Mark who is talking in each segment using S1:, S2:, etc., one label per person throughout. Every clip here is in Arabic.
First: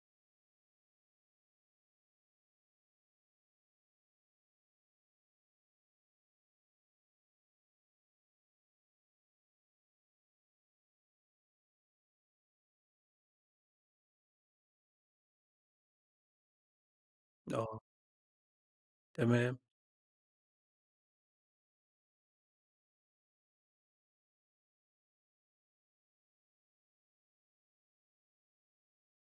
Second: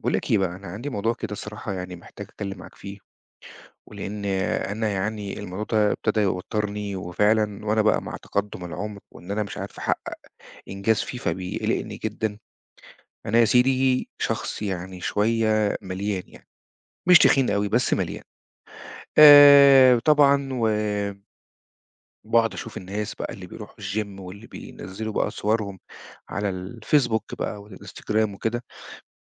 S1: باقول لك بقى، أنا عندي موضوع كده صراحة يعني، محتاج أتكلَّم معاك فيه، ولإن أنا يعني الموضوع ده ابتدى يوتِّرني، وفعلًا وأنا بقى مع تقدُّم العُمر وإن أنا مش عارف أحقِّق إنجاز فيه، فبيقلِّقني جدًا. أنا يا سيدي شخص يعني شوية مليان يعني، مش تخين أوي،
S2: آه.
S1: بس مليان،
S2: تمام.
S1: آآ طبعًا و باقعد أشوف الناس بقى اللي بيرُوحوا الgym، واللي بينزِّلوا بقى صورهم على الFacebook بقى والInstagram وكده،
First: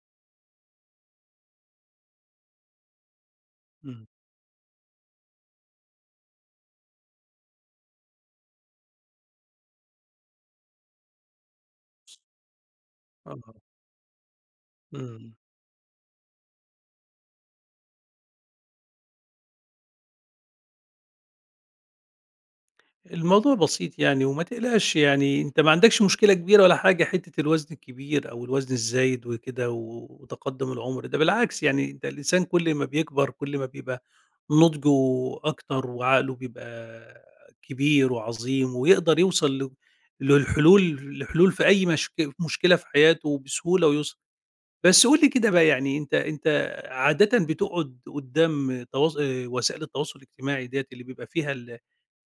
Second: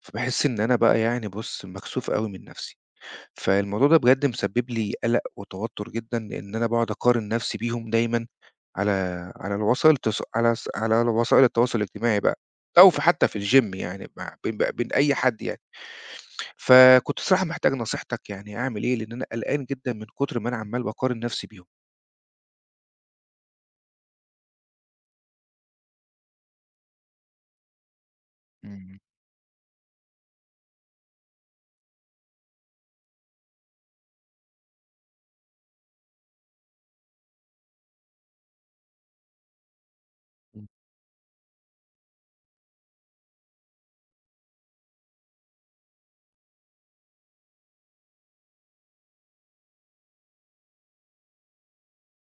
S1: فباحس إن أنا بقى يعني، بُص، مكسوف أوي من نفسي. فالموضوع ده
S2: امم.
S1: بجد مسبّب لي قلَق وتوتُّر جدًا، لإن أنا باقعد أقارن نفسي بيهم دايمًا، على على الوسائل الت على س على وسائل التواصل الاجتماعي بقى، أو في حتى في
S2: آه.
S1: الgym، يعني، ما بين بقى بين أي
S2: امم.
S1: حد يعني. فكنت الصراحة محتاج نصيحتَك يعني، أعمل إيه؟ لأن أنا قلقان جدًا من كُتر ما أنا عمَّال باقارن نفسي بيهم.
S2: الموضوع بسيط يعني وما تقلقش يعني أنتَ ما عندكش مشكلة كبيرة ولا حاجة، حتَّة الوزن الكبير أو الوزن
S1: امم.
S2: الزايد وكده، و وتقدُّم العُمر، ده بالعكس يعني، ده الإنسان كل ما بيكبر كل ما بيبقى نضجه أكتر وعقله بيبقى كبير وعظيم ويقدَر يوصل ل
S1: امم.
S2: للحلول لحلول في أي مشك مشكلة في حياته بسهولة ويُسر. بس قل لي كده بقى يعني، أنتَ أنتَ عادةً بتقعد قُدَّام تواصَل آآ، وسائل التواصل الاجتماعي ديَّة، اللي بيبقى فيها ال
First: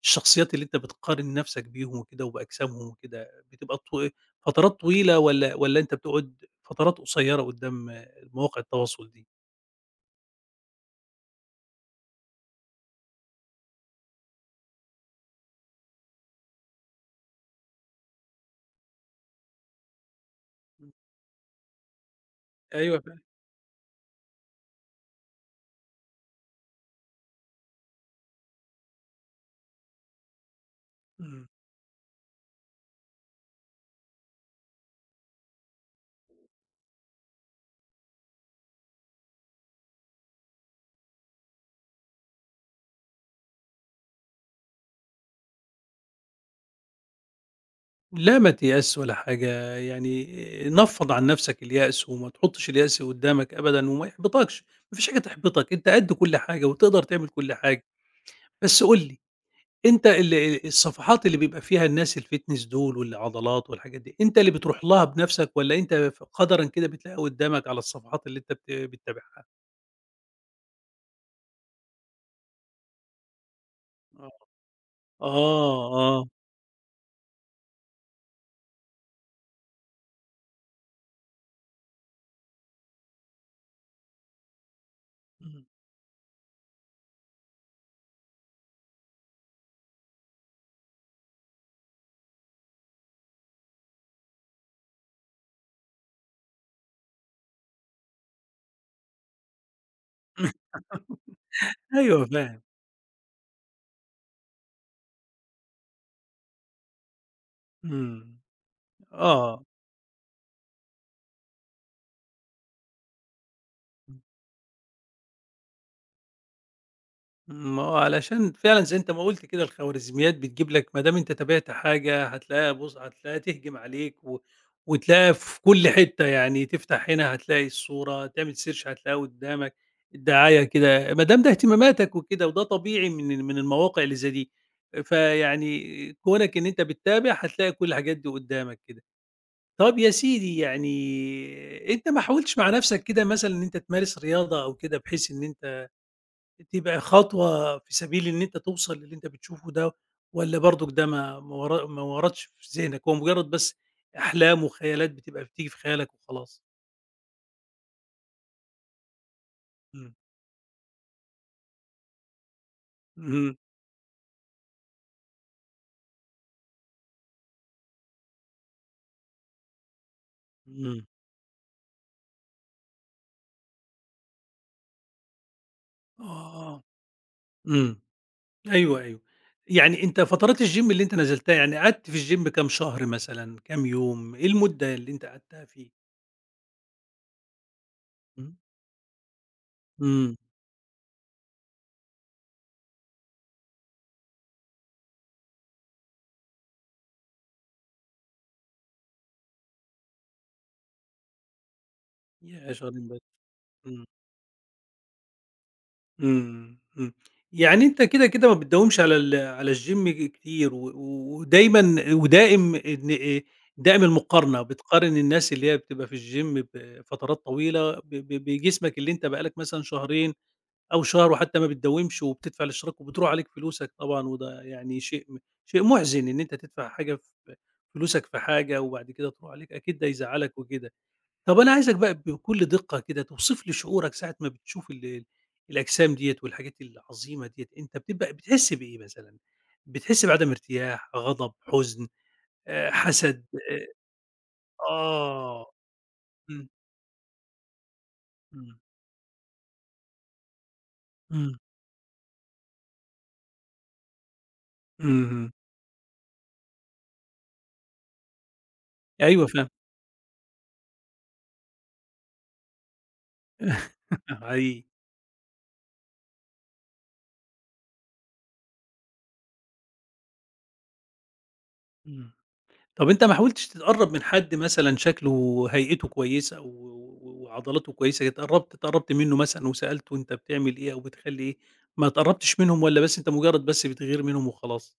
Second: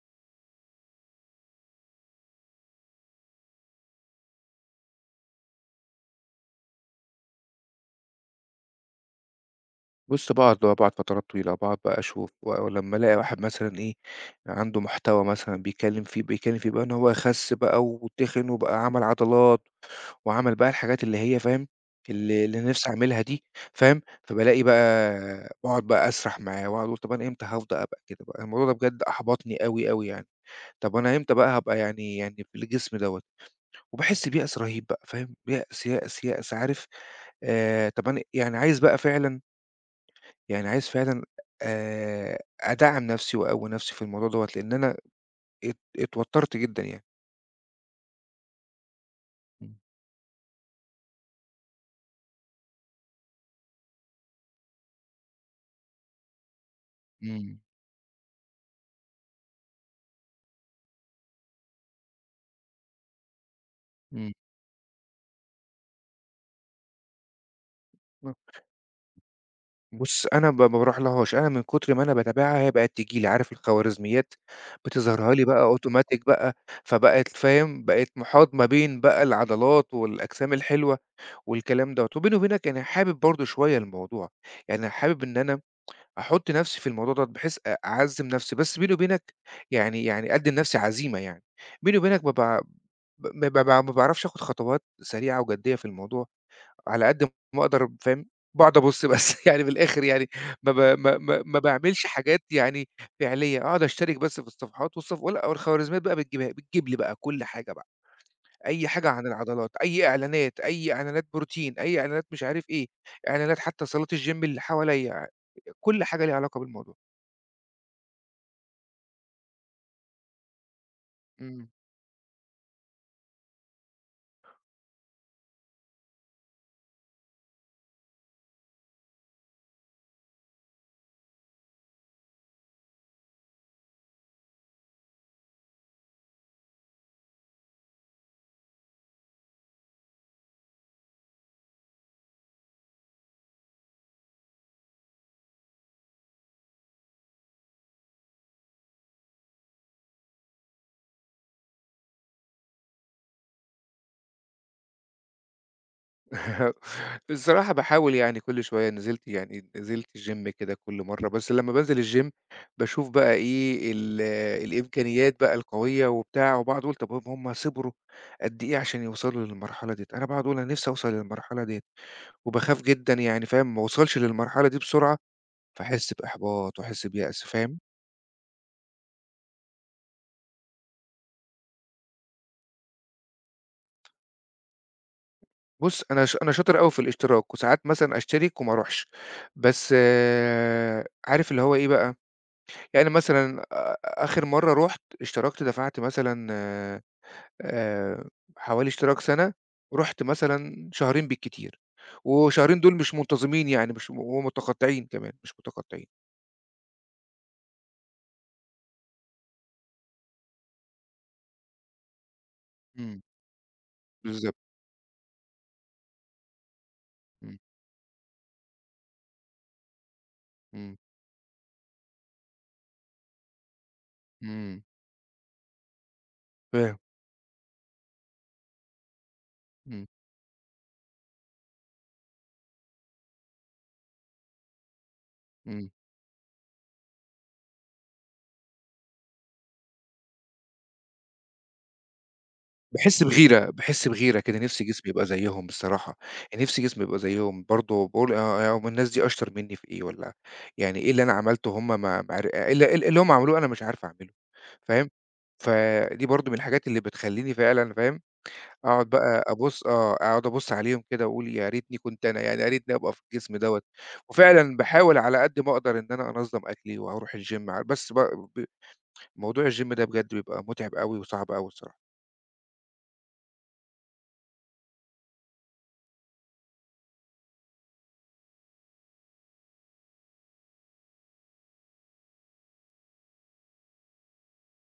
S2: الشخصيَّات اللي أنتَ بتقارن نفسَك بيهم وكده وبأجسامهم وكده، بتبقى طو فترات طويلة والّا والّا أنتَ بتقعد فترات قصيرة قُدَّام مواقع التواصل دي؟
S1: بُص، باقعد آه باقعد فترات طويلة، باقعد بقى أشوف و ولمّا ألاقي واحد مثلًا إيه، عنده محتوى مثلًا بيتكلم فيه بيتكلم فيه بقى إن هو خس بقى و وتخن وبقى عمل عضلات وعمل بقى
S2: إمم.
S1: الحاجات اللي هي فاهم، اللي اللي أنا نفسي
S2: أيوه فاهم.
S1: أعملها دي، فاهم، فبالاقي بقى وأقعد بقى أسرح معاه وأقعد أقول طب أنا إمتى هفض أبقى كده بقى؟ الموضوع ده بجد أحبطني أوي، أوي يعني. طب أنا إمتى
S2: إمم.
S1: بقى هابقى يعني يعني بالجسم دوّة؟ وباحس بيأس رهيب بقى، فاهم، بيأس، يأس، يأس، عارف آآ طب أنا يعني عايز بقى فعلًا يعني عايز فعلًا آآ، أدعّم نفسي وأقوي نفسي في الموضوع دوّة، لأن أنا ات اتوترت جدًا يعني.
S2: لا ما تيأسش ولا حاجة،
S1: إمم.
S2: يعني نفّض عن نفسك اليأس وما تحطش اليأس قُدامك أبدًا وما يحبطكش، ما فيش حاجة تحبطك، أنت قد كل حاجة وتقدر تعمل كُل
S1: إمم.
S2: حاجة. بس قُل لي، أنت ال الصفحات اللي بيبقى فيها الناس الfitness دول والعضلات والحاجات دي،
S1: إمم.
S2: أنت اللي بتروح لها بنفسك والّا أنت ف قدرًا كده بتلاقيها قُدامك على الصفحات اللي أنت بت
S1: [unintelligible]
S2: بتتابعها؟
S1: بُص، أنا ب ما باروحلهاش، أنا من كتر ما أنا باتابعها هي بقت تيجي لي، عارف
S2: آه.
S1: الخوارزميات بتظهِرها لي بقى
S2: آه،
S1: automatic
S2: آه.
S1: بقى، فبقت فاهم، بقيت محاط ما بين بقى العضلات والأجسام الحلوة والكلام دوّة. وبيني وبينك يعني حابب برضه شوية الموضوع، يعني حابب إن أنا
S2: إمم.
S1: أحط نفسي في الموضوع دوّة بحيث أ أعزّم نفسي، بس بيني وبينك يعني يعني أدي لنفسي عزيمة يعني، بيني وبينك بابقى ع ب ما ب ما باعرفش آخد خطوات سريعة وجدية في الموضوع على قد ما أقدر، فاهم، باقعد أبُص بس، يعني من الآخر يعني ما ب ما ما ما باعملش
S2: أيوه،
S1: حاجات
S2: فاهم.
S1: يعني فعلية، أقعد أشترك بس في الصفحات والصف و والخواريزميات بقى بتجيبها لي، بتجيب لي بقى كُل حاجة بقى،
S2: إمم،
S1: أي حاجة عن
S2: آه.
S1: العضلات، أي إعلانات، أي إعلانات بروتين، أي إعلانات مش عارف إيه، إعلانات حتى صالات
S2: امم.
S1: الgym اللي حواليَّ، آآ، كُل حاجة ليها علاقة بالموضوع.
S2: ما هو علشان فعلًا زي أنت ما قُلت كده الخوارزميات بتجيب لك، ما دام أنت
S1: إمم.
S2: تابعت حاجة هتلاقيها بُص، هتلاقيها تهجم عليك و وتلاقيها في كُل حتة يعني تفتح هنا هتلاقي الصورة، تعمل search هتلاقيها قُدامك، الدعاية كده، ما دام ده اهتماماتك وكده وده طبيعي من ال من المواقع اللي زي دي. آآ، فيعني كونك إن أنت بتتابع، هتلاقي كُل الحاجات دي قُدامك كده. طب يا سيدي يعني أنت ما حاولتِش مع نفسك كده مثلًا إن أنت تمارس رياضة أو كده بحيث إن أنت تبقى خطوة في سبيل إن أنت توصل للي أنت بتشوفه ده، والّا برضك ده ما ما ور ما وردش في ذهنك، هو مجرد بس أحلام وخيالات بتبقى بتيجي في خيالك وخلاص؟
S1: الصراحة باحاول يعني كُل شوية نزلت يعني نزلت
S2: آمم.
S1: الgym كده كُل مرّة، بس لمّا بانزل الgym باشوف بقى
S2: اهم.
S1: إيه، ال الإمكانيات بقى القوية وبتاع وباقعد أقول طب ب هُم صِبروا قد إيه عشان يوصلوا للمرحلة دِيَّة؟ أنا باقعد أقول أنا نفسي
S2: إمم.
S1: أوصل للمرحلة دِيَّة، وباخاف جدًا يعني فاهم، ما أوصلش للمرحلة دي بسرعة، فأحس بإحباط
S2: آه،
S1: وأحس بيأس، فاهم؟
S2: إمم، أيوه أيوه. يعني أنت فترات الgym اللي أنت نزلتها، يعني قعدت في الgym كام شهر مثلًا، كام يوم، إيه المدة اللي أنت قعدتها فيه؟
S1: بُص، أنا ش أنا شاطر أوي في الاشتراك وساعات مثلًا
S2: امم.
S1: أشترك وما أروحش. بس
S2: إمم.
S1: عارف اللي هو إيه بقى، يعني مثلًا آآ آخر مرّة رُحت، اشتركت دفعت مثلًا آآ حوالي اشتراك سنة، ورُحت مثلًا شهرين بالكتير،
S2: ياه!
S1: وشهرين دول
S2: شهرين
S1: مش
S2: ب
S1: منتظمين يعني
S2: إمم.
S1: مش ومتقطعين كمان، مش متقطعين.
S2: إمم، إمم. يعني أنت كده، كده ما بتداومش على ال على الgym ج كتير و ودايمًا ودائم إن
S1: إمم.
S2: آآ دائم
S1: بالضبط.
S2: المقارنة، بتقارن الناس اللي هي بتبقى في الgym بفترات
S1: إمم.
S2: طويلة ب ب بجسمك اللي أنت بقى لك مثلًا شهرين
S1: إمم.
S2: أو شهر وحتى ما بتداومش وبتدفع الاشتراك وبتروح عليك فلوسك طبعًا وده
S1: إمم.
S2: يعني شيء م شيء مُحزِن إن أنت تدفع
S1: فاهم.
S2: حاجة ف فلوسك في حاجة وبعد كده تروح عليك، أكيد ده
S1: إمم.
S2: يزعلك وكده. طب أنا عايزك بقى بكل دقة كده، توصف لي شعورك ساعة ما بتشوف ال
S1: إمم.
S2: الأجسام دِيَّة والحاجات العظيمة دِيَّة، أنت بتبقى بتحِس بإيه مثلًا؟ بتحِس بعدم ارتياح، غضب، حزن، آآ
S1: باحِس
S2: حسد
S1: بغيرة،
S2: آآ
S1: باحِس بغيرة كده، نفسي جسمي يبقى زيهم
S2: آه،
S1: بصراحة، يعني
S2: آمم.
S1: نفسي جسمي يبقى زيهم برضه، باقول آه، آه،
S2: آمم.
S1: هُم الناس دي أشطر منّي في إيه والّا يعني إيه اللي أنا
S2: إمم.
S1: عملته وهُم ما ما عر إيه ال إيه اللي هُم عملوه أنا مش عارف أعمله؟ فاهم؟
S2: اهم.
S1: فدي برضه من الحاجات اللي بتخلّيني فعلًا فاهم، أقعد بقى
S2: أيوه فاهمك.
S1: أبُص آه، أقعد أبُص عليهم كده وأقول يا ريتني كنت أنا، يعني يارتني أبقى في الجسم دوّة، وفعلًا
S2: حقيقي.
S1: باحاول على قد ما أقدر إن أنا أنظم أكلي وأروح الgym ع بس ب ب موضوع الgym ده بجد بيبقى مُتعِب أوي وصعب أوي الصراحة.
S2: إمم، طب أنت ما حاولتش تتقرب من حد مثلًا شكله وهيئته كويسة و و و وعضلاته كويسة اتقربت اتقربت منه مثلًا وسألته أنت بتعمل إيه أو بتخلّي إيه، ما اتقربتش منهم والّا بس أنت مجرد بس بتغير منهم وخلاص؟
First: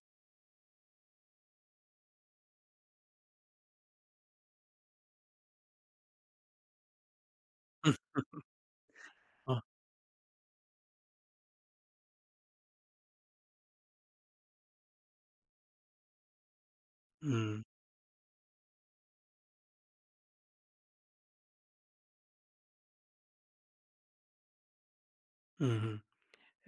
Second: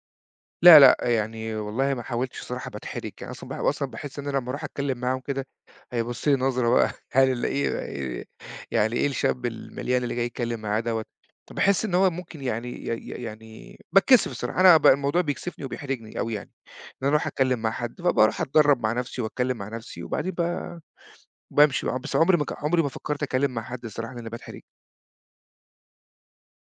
S1: لأ، لأ، يعني والله ما حاولتش الصراحة باتحرِج يعني أصلًا باح أصلًا باحس إن لمّا ارُوح أتكلّم معاهم كده، هيبُصّ لي نظرة بقى، هل ال إيه وار يعني إيه الشاب
S2: آه.
S1: المليان اللي جاي يتكلّم معايا دَوَّة، فباحس إن هو ممكن يعني ي ي يعني باتكسف الصراحة، أنا بقى الموضوع بيكسِفني وبيحرِجني أوي يعني، إن أنا أرُوح أتكلّم
S2: إمم.
S1: مع حد، فبارُوح أتدرّب مع نفسي وأتكلّم مع نفسي، وبعدين ب بامشي بقى، بس عُمري ما ك عُمري ما فكرت اتكلّم مع حد الصراحة لإني باتحرِج.
S2: اهم،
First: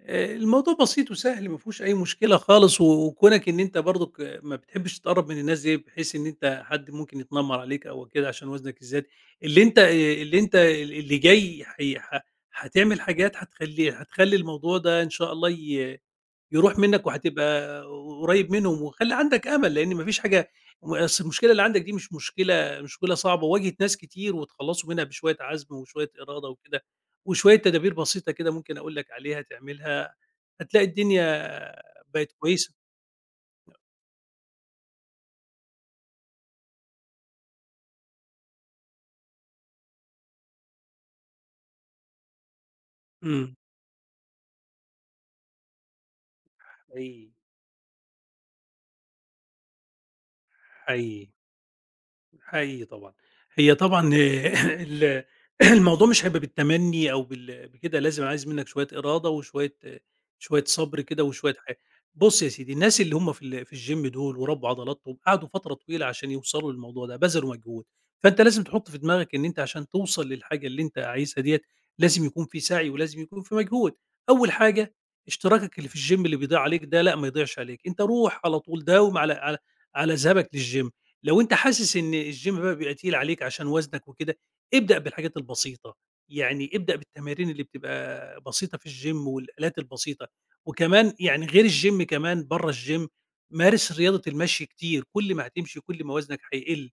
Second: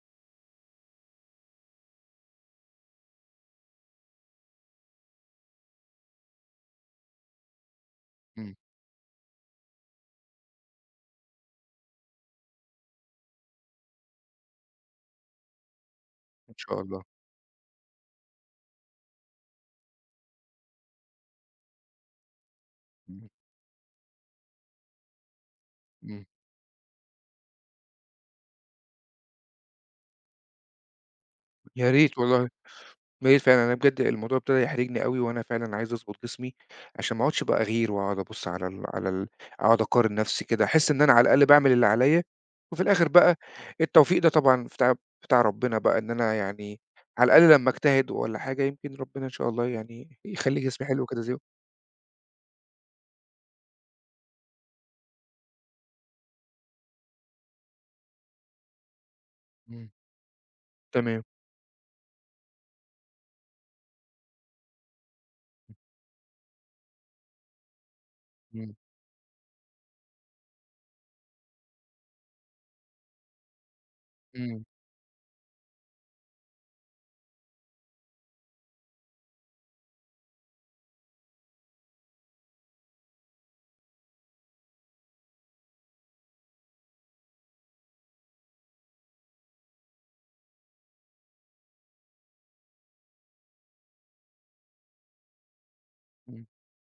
S2: آآ، الموضوع بسيط وسهل، ما فيهوش أي مشكلة خالص، و وكونَك إن أنت برضك آآ، ما بتحبش تتقرّب من الناس دي، بحيث إن أنت حد ممكن يتنمّر عليك أو كده، عشان
S1: إمم.
S2: وزنك الزيادة، اللي أنت آآ، اللي أنت آآ، ال اللي جاي حي ح حاتعمل حاجات حتخلّي، حتخلّي الموضوع ده إن شاء الله ي
S1: إن
S2: يرُوح
S1: شاء الله.
S2: منّك وهتبقى قُرّيب منهم، وخلّي عندك أمل، لإن ما فيش حاجة ما أصل المشكلة اللي عندك دي مش مشكلة، مشكلة
S1: إمم.
S2: صعبة وواجهِت ناس كتير واتخلّصوا منها بشوية عَزم وشوية
S1: إمم.
S2: إرادة وكده، وشوية تدابير بسيطة كده ممكن أقول لك عليها تعملها، هتلاقي الدنيا
S1: يا ريت
S2: بقِت
S1: والله، يا
S2: كويسة.
S1: ريت فعلًا لإن بجد الموضوع ابتدى يحرِجني أوي، وأنا فعلًا عايز أضبُط جسمي، عشان ما أقعُدش بقى أغِير واقعُد أبُصّ على ال على ال أقعُد أقارن نفسي كده، أحس إن أنا على الأقل باعمل اللي عليَّ، وفي الآخر بقى
S2: إمم.
S1: التوفيق ده طبعًا بتاع بتاع ربنا بقى إن أنا يعني
S2: حقيقي.
S1: على الأقل لمّا أجتهد والَّا حاجة يمكن ربنا إن شاء الله يعني يخلّي جسمي حلو كده
S2: حقيقي،
S1: زيهم.
S2: حقيقي طبعًا، هي طبعًا آآ، ال الموضوع مش هيبقى بالتمنّي أو بال بكده لازم عايز منّك شوية إرادة وشوية،
S1: إمم.
S2: شوية صَبْر كده
S1: تمام.
S2: وشوية حا بُصّ يا سيدي، الناس اللي هم في ال في الgym دُول وربّوا عضلاتهم، قعدوا فترة طويلة عشان يوصلوا للموضوع ده، بذلوا مجهود فأنت لازم
S1: إمم.
S2: تحُطّ في دماغك إن أنت عشان توصل للحاجة اللي أنت عايزها دِيَّة، لازم يكون في سَعي ولازم يكون في مجهود، أول
S1: إمم.
S2: حاجة إشتراكك اللي في الgym اللي بيضيع عليك ده، لأ، ما يضيعش عليك أنت رُوح على طول داوم على على على ذهابك للgym لو أنت حاسس إن الgym بقى بيبقى تقيل عليك عشان وَزنك وكده، ابدأ بالحاجات البسيطة، يعني ابدأ بالتمارين اللي بتبقى بسيطة في الgym والآلات البسيطة، وكمان يعني غير الgym كمان برّه، الgym مارِس رياضة المشي كتير، كل ما هتمشي كل ما وَزنك
S1: إمم.
S2: هيقِلّ،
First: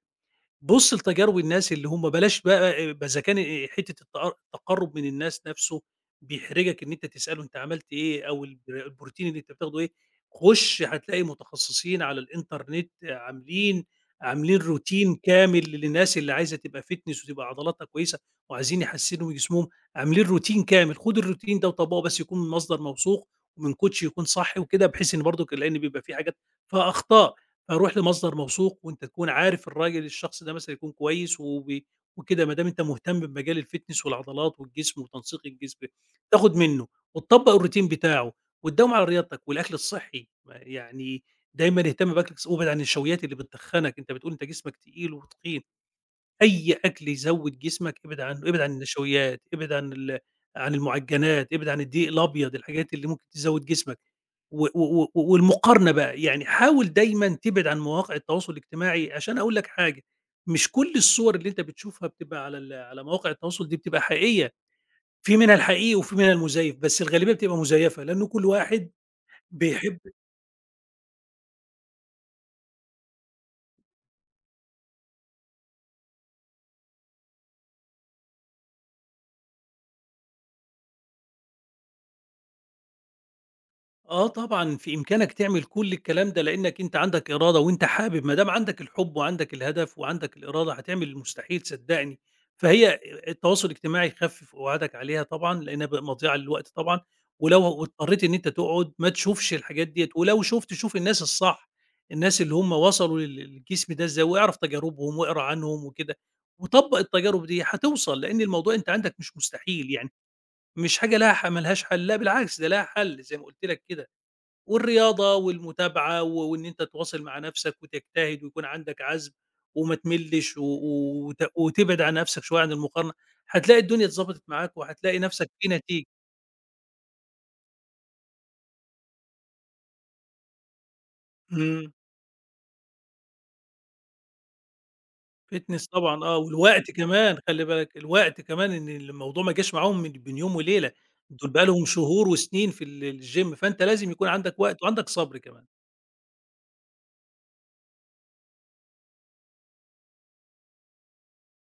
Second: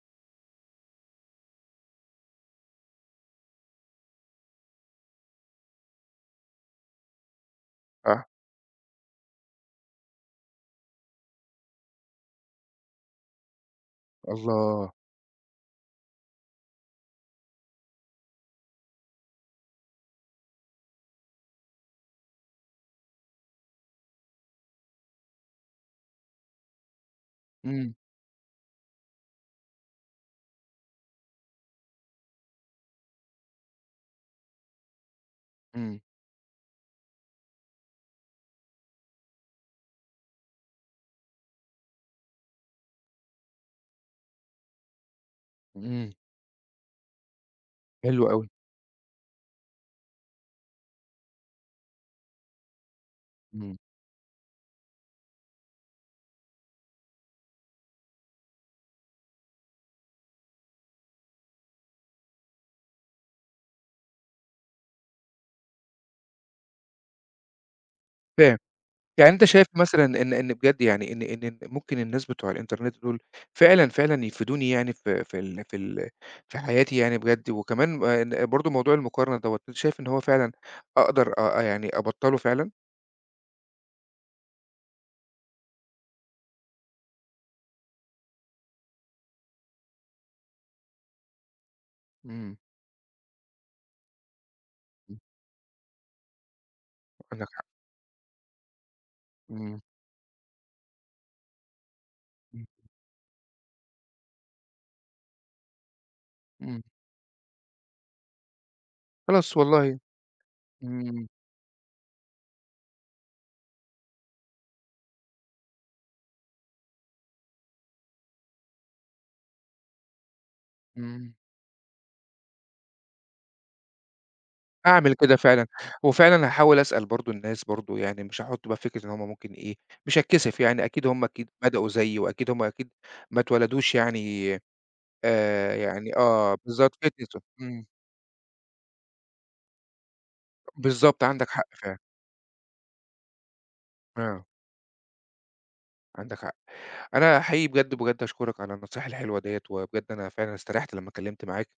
S2: بُصّ لتجارب الناس اللي هم بلاش بقى أ بإذا كان آآ، حتة التقر التقرُّب من الناس نفسه بيحرِجك، إن أنت تسألُه أنت عملت إيه
S1: آه.
S2: أو البر البروتين اللي أنت بتاخدُه إيه، خُشّ هتلاقي متخصّصين على الإنترنت عاملين، عاملين
S1: الله.
S2: routine كامل للناس اللي عايزة تبقى fitness وتبقى عضلاتها كويسة، وعايزين يحسّنوا من جسمهم عاملين routine كامل خُد الroutine ده وطبّقه بس يكون المصدر موثوق، ومن coach يكون صح وكده بحيث إن برضك، لإن بيبقى في حاجات فيها أخطاء،
S1: إمم.
S2: فرُوح لمصدر موثوق وأنت تكون عارف الراجل الشخص ده مثلًا يكون كويس وبي وكده بادام أنت مهتم بمجال الfitness والعضلات والجسم وتنسيق الجسم،
S1: إمم.
S2: تاخد منُّه وتطبّق الroutine بتاعُه وتداوم على رياضتك والأكل الصحّي، م يعني دايمًا اهتم بأكلك ص وابعد عن النشويّات اللي بتتخنّك، أنت بتقول أنت جسمك تقيل وتخين،
S1: إمم.
S2: أي أكل يزوّد جسمك ابعد
S1: حلو
S2: عنّه،
S1: أوي.
S2: ابعد عن النشويّات، ابعد عن ال عن المعجنّات، ابعد عن الدقيق الأبيض، الحاجات اللي ممكن تزوّد
S1: إمم.
S2: جسمك، و و و والمقارنة بقى، يعني حاول دايمًا تبعد عن مواقع التواصل الاجتماعي عشان هاقول لك حاجة، مش كل الصور اللي أنت بتشوفها بتبقى على ال على مواقع التواصل دي بتبقى حقيقية، في منها الحقيقي وفي منها المُزيّف، بس الغالبيّة بتبقى مُزيّفة لإن كل
S1: فاهم،
S2: واحد
S1: يعني أنت شايف
S2: بيحب
S1: مثلًا إن إن بجد يعني إن إن م ممكن الناس بتوع الإنترنت دُول، فعلًا، فعلًا يفيدوني يعني ف في ال في ال في حياتي يعني بجد؟ وكمان ما ن برضه موضوع المقارنة دَوَّة أنت شايف إن هو فعلًا أقدر أ يعني أبطّله فعلًا؟
S2: آه، طبعًا في إمكانك تعمل كل الكلام ده، لأنّك أنت عَندك إرادة وأنت حابب، ما دام عَندك الحب وعَندك الهدف وعَندك الإرادة هتعمل المستحيل صدّقني.
S1: إمم.
S2: فهي ا التواصل الاجتماعي خَفِف قُعادك
S1: إمم.
S2: عليها طبعًا لأنّها بق مضيَعة للوقت طبعًا،
S1: عندك
S2: ولو
S1: حق.
S2: و واضطرّيت إن أنت تقعُد ما تشوفش
S1: إمم.
S2: الحاجات دِيَّة ولو شُفت شوف الناس الصح، الناس اللي
S1: اهم.
S2: همَّ وصلوا لل لل للجسم ده إزاي، واعرف تجاربهم وأقرأ عنهم وكده،
S1: إمم.
S2: وطبَّق التجارب دي هتوصَل لأن الموضوع أنت عَندك مش
S1: خلاص،
S2: مستحيل،
S1: والله
S2: يعني مش حاجة
S1: إمم.
S2: لها حَ ما لهاش حَل لأ بالعكس ده لها حَل زي ما قُلت لك كده. والرياضة والمتابعة و وإن أنت تواصِل مع نَفسك وتجتهد ويكون عَندك عَزم وما تملِّش و و
S1: إمم.
S2: وت وتبعِد عن نَفسك شوية عن المقارنة هتلاقي الدنيا اتضبَطِت معاك
S1: هاعمل
S2: وهتلاقي
S1: كده
S2: نَفسك
S1: فعلًا،
S2: في نتيجة.
S1: وفعلًا هاحاول أسأل برضه الناس برضه، يعني مش هاحط بقى فكرة إن هُم ممكن إيه، مش هاتكسِف، يعني أكيد هُم أكيد بدأوا
S2: إمم.
S1: زيي وأكيد همَّ أكيد ما اتولدوش يعني آآ
S2: fitness
S1: يعني
S2: طبعًا آه،
S1: آه،
S2: والوقت
S1: بالضبط fitness
S2: كمان
S1: و
S2: خلّي
S1: إمم.
S2: بالك، الوقت كمان إن الموضوع ما جاش معاهم من بين يوم وليلة
S1: بالضبط عندك
S2: دول
S1: حق
S2: بقي لهم
S1: فعلًا.
S2: شهور وسنين في ال الgym، فأنت لازم يكون
S1: آه.
S2: عَندك وقت وعَندك صَبر كمان.
S1: عندك حق. أنا حقيقي بجد، بجد أشكُرَك على النصايح الحلوة دِيَّة، وبجد أنا فعلًا استريَّحت لمّا اتكلمت معاك.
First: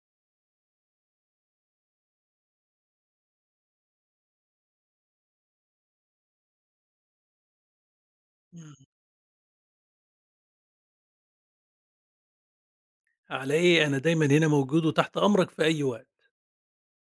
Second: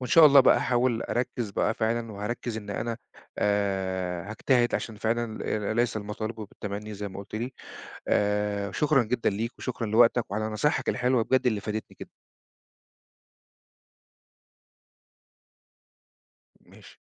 S1: وإن شاء الله بقى أحاول أركِّز بقى فعلًا وهاركِّز إن أنا، آآ هاجتهِد عشان فعلًا، آآ ل ليس المطالب بالتمنّي زي ما قُلت لي، آآ
S2: اهم.
S1: شكرًا جدًا ليك وشكرًا لوقتك وعلى نصايحك الحلوة بجد اللي فادتني جدًا.
S2: على إيه؟ أنا دايمًا هنا موجود وتحت أمرك في أي وقت.
S1: ماشي.